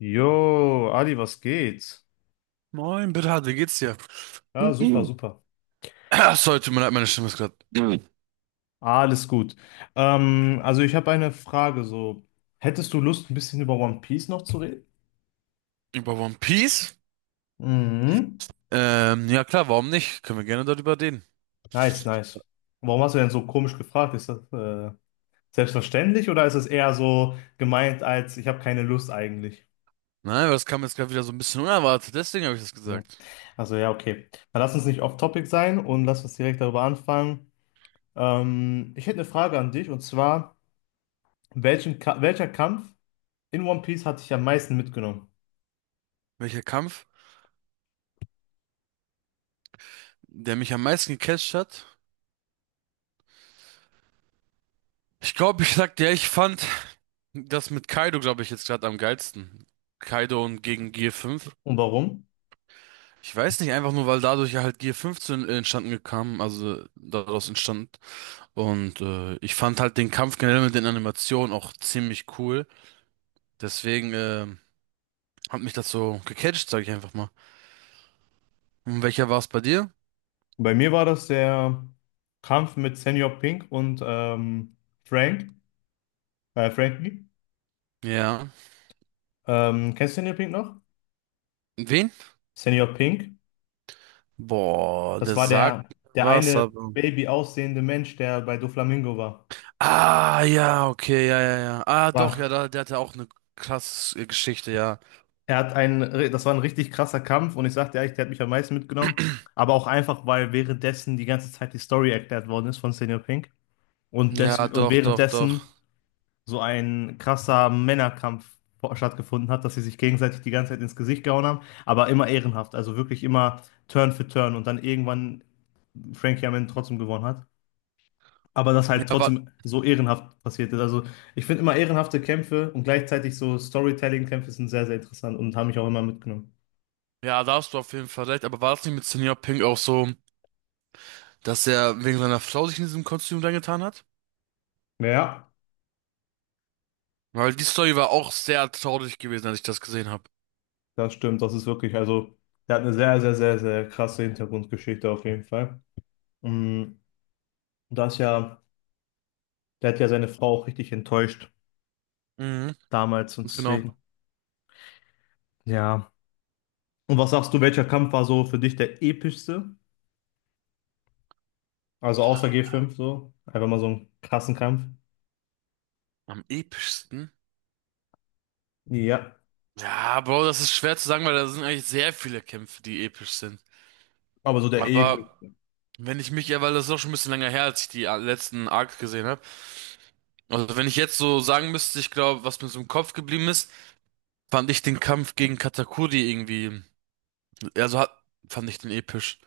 Jo, Adi, was geht? Moin, Bernhard, wie geht's dir? Ja, super, super. Ach, sorry, tut mir leid, meine Stimme ist gerade Mhm. Alles gut. Also ich habe eine Frage so. Hättest du Lust, ein bisschen über One Piece noch zu reden? Über One Piece. Mhm. Ja klar, warum nicht? Können wir gerne darüber reden. Nice, nice. Warum hast du denn so komisch gefragt? Ist das selbstverständlich oder ist es eher so gemeint als ich habe keine Lust eigentlich? Nein, aber das kam jetzt gerade wieder so ein bisschen unerwartet, deswegen habe ich das Also, gesagt. also ja, okay. Dann lass uns nicht off-topic sein und lass uns direkt darüber anfangen. Ich hätte eine Frage an dich, und zwar, welchen Ka welcher Kampf in One Piece hat dich am meisten mitgenommen? Welcher Kampf, der mich am meisten gecatcht hat? Ich glaube, ich sag dir, ich fand das mit Kaido, glaube ich, jetzt gerade am geilsten. Kaido und gegen Gear 5. Und warum? Ich weiß nicht, einfach nur, weil dadurch ja halt Gear 5 zu entstanden kam, also daraus entstand. Und ich fand halt den Kampf generell mit den Animationen auch ziemlich cool. Deswegen hat mich das so gecatcht, sag ich einfach mal. Und welcher war es bei dir? Bei mir war das der Kampf mit Senior Pink und Frank, Frankie. Ja. Kennst du Senior Pink noch? Wen? Senior Pink, Boah, das der war der, sagt der was, eine aber. Baby aussehende Mensch, der bei Doflamingo war. Ah, ja, okay, ja, ja, ja. Ah, doch, ja, War, da, der hatte auch eine krasse Geschichte, ja. Er hat einen, das war ein richtig krasser Kampf und ich sagte ehrlich, der hat mich am meisten mitgenommen. Aber auch einfach, weil währenddessen die ganze Zeit die Story erklärt worden ist von Senior Pink. Und, des, Ja, und doch, doch, doch. währenddessen so ein krasser Männerkampf stattgefunden hat, dass sie sich gegenseitig die ganze Zeit ins Gesicht gehauen haben, aber immer ehrenhaft, also wirklich immer Turn für Turn und dann irgendwann Frankie am Ende trotzdem gewonnen hat. Aber das Ja, halt war, trotzdem so ehrenhaft passiert ist. Also, ich finde, immer ehrenhafte Kämpfe und gleichzeitig so Storytelling-Kämpfe sind sehr, sehr interessant und haben mich auch immer mitgenommen. ja, da hast du auf jeden Fall recht, aber war das nicht mit Senior Pink auch so, dass er wegen seiner Frau sich in diesem Kostüm reingetan hat? Ja, Weil die Story war auch sehr traurig gewesen, als ich das gesehen habe. das stimmt. Das ist wirklich, also der hat eine sehr, sehr, sehr, sehr krasse Hintergrundgeschichte auf jeden Fall. Mm, und da ja, der hat ja seine Frau auch richtig enttäuscht Mhm, damals und ganz genau. deswegen. Ja. Und was sagst du, welcher Kampf war so für dich der epischste? Also außer G5 so. Einfach mal so ein krassen Kampf. Am epischsten? Ja. Ja, Bro, das ist schwer zu sagen, weil da sind eigentlich sehr viele Kämpfe, die episch sind. Aber so der episch. Aber wenn ich mich, ja, weil das ist auch schon ein bisschen länger her, als ich die letzten Arcs gesehen habe. Also wenn ich jetzt so sagen müsste, ich glaube, was mir so im Kopf geblieben ist, fand ich den Kampf gegen Katakuri irgendwie, also hat, fand ich den episch.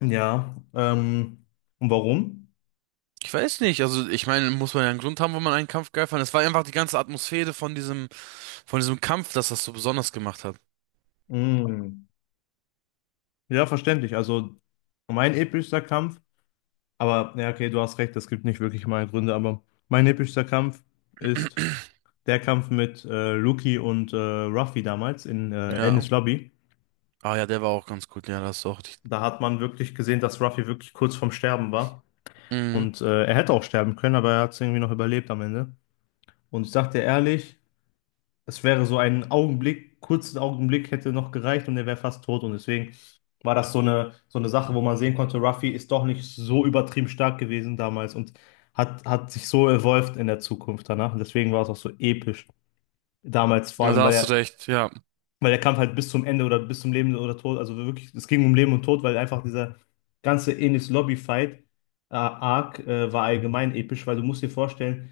Ja. Und warum? Ich weiß nicht, also ich meine, muss man ja einen Grund haben, wo man einen Kampf geil fand. Es war einfach die ganze Atmosphäre von diesem Kampf, das das so besonders gemacht hat. Mm. Ja, verständlich. Also mein epischster Kampf, aber ja, okay, du hast recht, es gibt nicht wirklich mal Gründe, aber mein epischster Kampf ist der Kampf mit Luki und Ruffy damals in Ja. Enies Lobby. Ah ja, der war auch ganz gut, ja, das ist auch Da hat man wirklich gesehen, dass Ruffy wirklich kurz vorm Sterben war. Mhm. Und er hätte auch sterben können, aber er hat es irgendwie noch überlebt am Ende. Und ich sag dir ehrlich, es wäre so ein Augenblick, kurzen Augenblick hätte noch gereicht und er wäre fast tot. Und deswegen war das so eine Sache, wo man sehen konnte, Ruffy ist doch nicht so übertrieben stark gewesen damals und hat sich so evolved in der Zukunft danach. Und deswegen war es auch so episch damals, vor Na, allem, da hast du weil recht, ja. weil der Kampf halt bis zum Ende oder bis zum Leben oder Tod, also wirklich, es ging um Leben und Tod, weil einfach dieser ganze Enis Lobby-Fight, Arc, war allgemein episch, weil du musst dir vorstellen,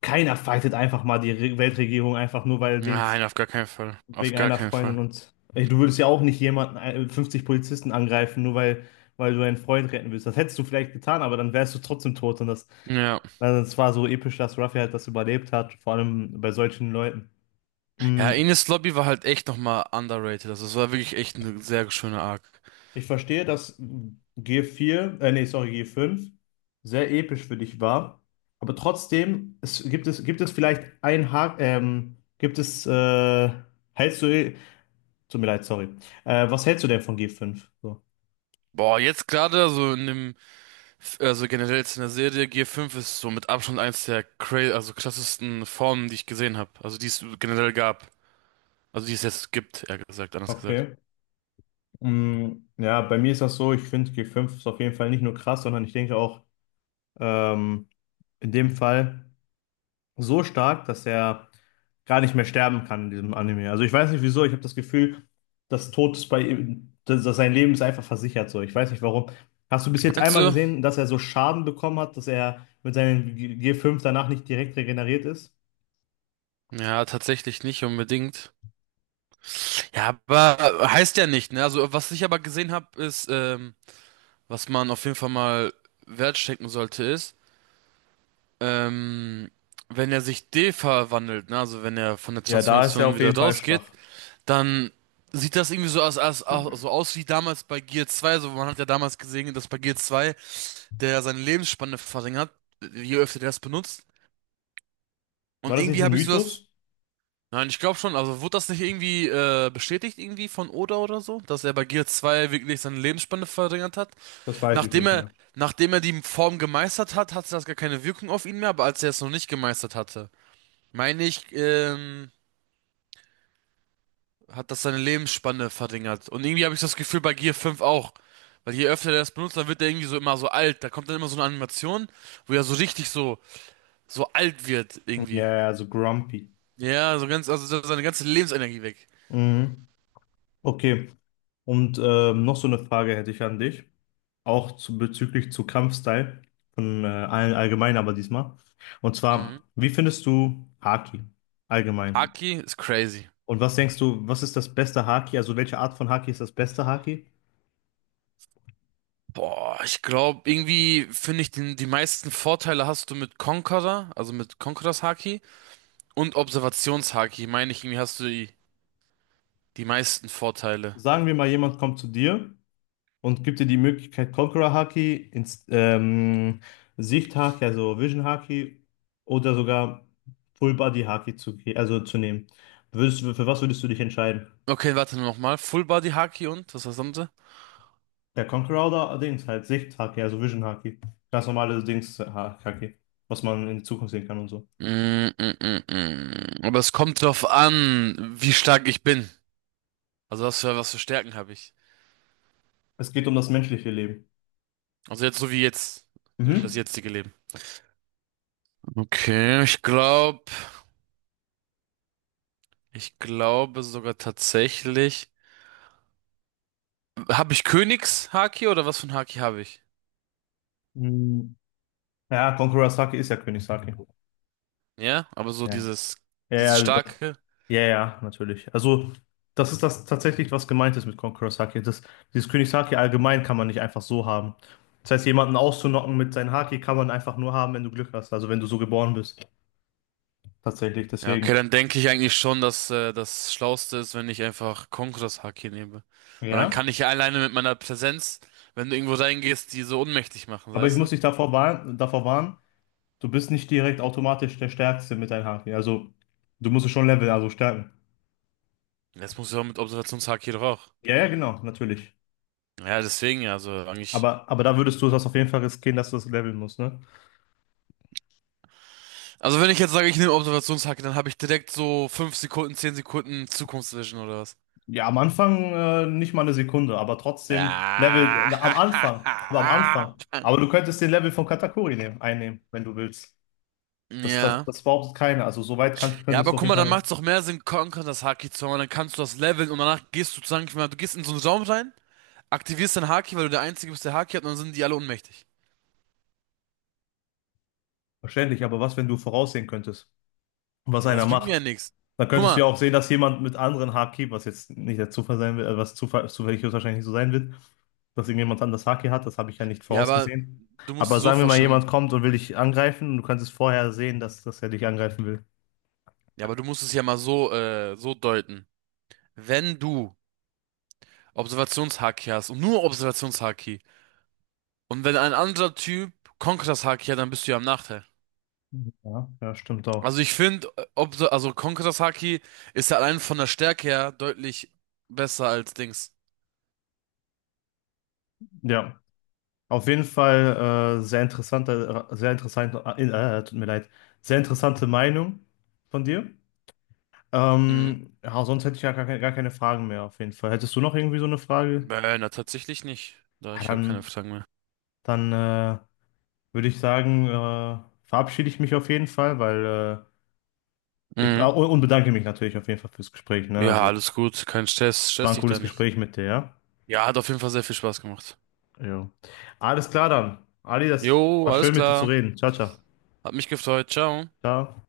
keiner fightet einfach mal die Re Weltregierung einfach nur, weil er denkt, Nein, auf gar keinen Fall. Auf wegen gar einer keinen Freundin. Fall. Und ey, du würdest ja auch nicht jemanden, 50 Polizisten angreifen, nur weil, weil du einen Freund retten willst. Das hättest du vielleicht getan, aber dann wärst du trotzdem tot, und das, Ja. also es war so episch, dass Ruffy halt das überlebt hat, vor allem bei solchen Leuten. Ja, Mm, Ines Lobby war halt echt nochmal underrated. Also es war wirklich echt eine sehr schöne Arc. ich verstehe, dass g vier, nee, sorry, g fünf sehr episch für dich war. Aber trotzdem, gibt es vielleicht ein Haken, gibt es, hältst du, tut mir leid, sorry. Was hältst du denn von g fünf? So. Boah, jetzt gerade, also in dem, also generell jetzt in der Serie, Gear fünf ist so mit Abstand eins der cra also krassesten Formen, die ich gesehen habe. Also die es generell gab. Also die es jetzt gibt, eher gesagt, anders gesagt. Okay. Mm, ja, bei mir ist das so, ich finde g fünf ist auf jeden Fall nicht nur krass, sondern ich denke auch, ähm, in dem Fall so stark, dass er gar nicht mehr sterben kann in diesem Anime. Also ich weiß nicht wieso, ich habe das Gefühl, dass Tod ist bei ihm, dass sein Leben ist einfach versichert so. Ich weiß nicht warum. Hast du bis jetzt Meinst einmal du? gesehen, dass er so Schaden bekommen hat, dass er mit seinem G5 danach nicht direkt regeneriert ist? Ja, tatsächlich nicht unbedingt. Ja, aber heißt ja nicht, ne? Also was ich aber gesehen habe, ist, was man auf jeden Fall mal wertstecken sollte, ist, ähm, wenn er sich de-verwandelt, ne, also wenn er von der Ja, da ist er Transformation auf wieder jeden Fall rausgeht, schwach. dann sieht das irgendwie so aus, so aus wie damals bei Gear 2. So, man hat ja damals gesehen, dass bei Gear 2 der ja seine Lebensspanne verringert, je öfter der das benutzt. War Und das nicht irgendwie ein habe ich so das. Mythos? Nein, ich glaube schon. Also wurde das nicht irgendwie bestätigt irgendwie von Oda oder so, dass er bei Gear 2 wirklich seine Lebensspanne verringert hat? Das weiß ich Nachdem nicht er, mehr. nachdem er die Form gemeistert hat, hatte das gar keine Wirkung auf ihn mehr, aber als er es noch nicht gemeistert hatte, meine ich, hat das seine Lebensspanne verringert. Und irgendwie habe ich das Gefühl bei Gear fünf auch. Weil je öfter der das benutzt, dann wird er irgendwie so immer so alt. Da kommt dann immer so eine Animation, wo er so richtig so, so alt wird irgendwie. Ja, ja, so grumpy. Ja, so ganz, also so seine ganze Lebensenergie weg. Mhm. Okay. Und noch so eine Frage hätte ich an dich, auch zu, bezüglich zu Kampfstyle von allen allgemein, aber diesmal. Und zwar, Mhm. wie findest du Haki allgemein? Haki ist crazy. Und was denkst du, was ist das beste Haki? Also welche Art von Haki ist das beste Haki? Boah, ich glaube, irgendwie finde ich den, die meisten Vorteile hast du mit Conqueror, also mit Conquerors Haki. Und Observationshaki, meine ich, irgendwie hast du die, die meisten Vorteile. Sagen wir mal, jemand kommt zu dir und gibt dir die Möglichkeit Conqueror Haki, Inst Sicht Haki, also Vision Haki, oder sogar Full Body Haki zu, also zu nehmen. Für was würdest du dich entscheiden? Okay, warte nochmal. Full Body Haki und? Was war das andere? Der Conqueror oder Dings, halt Sicht-Haki, also Vision-Haki. Ganz normale Dings-Haki, was man in die Zukunft sehen kann und so. Mm. Aber es kommt drauf an, wie stark ich bin. Also was für Stärken habe ich. Es geht um das menschliche Leben. Also jetzt. So wie das Mhm. jetzige Leben. Okay, ich glaube sogar tatsächlich. Habe ich Königshaki oder was für ein Haki habe ich? Mhm. Ja, Conqueror's Haki ist ja Königshaki. Ja, aber so Ja. dieses, Ja, ja, dieses also das- starke. ja, ja, natürlich. Also, das ist das tatsächlich, was gemeint ist mit Conqueror's Haki. Das, dieses Königshaki allgemein kann man nicht einfach so haben. Das heißt, jemanden auszunocken mit seinem Haki kann man einfach nur haben, wenn du Glück hast, also wenn du so geboren bist. Tatsächlich, Ja, okay, deswegen. dann denke ich eigentlich schon, dass das Schlauste ist, wenn ich einfach Konkuras Haki nehme. Weil dann Ja. kann ich ja alleine mit meiner Präsenz, wenn du irgendwo reingehst, die so ohnmächtig machen, Aber ich weißt muss du? dich davor warnen. Du bist nicht direkt automatisch der Stärkste mit deinen Haken. Also, du musst es schon leveln, also stärken. Jetzt muss ich auch mit Observationshaki doch auch. Ja, ja, genau, natürlich. Ja, deswegen ja, also eigentlich. Aber da würdest du das auf jeden Fall riskieren, dass du das leveln musst, ne? Also wenn ich jetzt sage, ich nehme Observationshaki, dann habe ich direkt so 5 Sekunden, 10 Sekunden Zukunftsvision oder was? Ja, am Anfang nicht mal eine Sekunde, aber trotzdem Level, Ja. Am Anfang. Aber du könntest den Level von Katakuri nehmen, einnehmen, wenn du willst. Ja. Das behauptet keiner. Also, Ja, könntest aber du auf guck jeden mal, dann Fall. macht's doch mehr Sinn, Conquer das Haki zu haben, dann kannst du das leveln und danach gehst du sozusagen, ich meine, du gehst in so einen Raum rein, aktivierst dein Haki, weil du der Einzige bist, der Haki hat, und dann sind die alle ohnmächtig. Verständlich, aber was, wenn du voraussehen könntest, was Ja, das einer bringt mir ja macht? nichts. Dann Guck könntest du mal, ja auch sehen, dass jemand mit anderen Haki, was jetzt nicht der Zufall sein wird, zufällig höchstwahrscheinlich nicht so sein wird, dass irgendjemand anders Haki hat, das habe ich ja nicht ja, aber vorausgesehen. du musst dir Aber so sagen wir mal, vorstellen, jemand kommt und will dich angreifen und du kannst es vorher sehen, dass er dich angreifen will. ja, aber du musst es ja mal so, so deuten. Wenn du Observationshaki hast und nur Observationshaki und wenn ein anderer Typ Konkuras Haki hat, dann bist du ja im Nachteil. Ja, ja, stimmt auch. Also ich finde, also Konkuras Haki ist ja allein von der Stärke her deutlich besser als Dings. Ja, auf jeden Fall sehr interessanter, tut mir leid, sehr interessante Meinung von dir. Mhm. Ja, sonst hätte ich ja gar keine Fragen mehr, auf jeden Fall. Hättest du noch irgendwie so eine Frage? Na, tatsächlich nicht. Da, Ja, ich habe keine dann Fragen mehr. Dann äh, würde ich sagen, verabschiede ich mich auf jeden Fall, weil ich ah, Mhm. Und bedanke mich natürlich auf jeden Fall fürs Gespräch. Ne? Ja, Also, alles gut, kein Stress, es war stress ein dich da cooles nicht. Gespräch mit dir, ja? Ja, hat auf jeden Fall sehr viel Spaß gemacht. Ja. Alles klar dann. Ali, das Jo, war alles schön mit dir zu klar. reden. Ciao, ciao. Hat mich gefreut. Ciao. Ciao.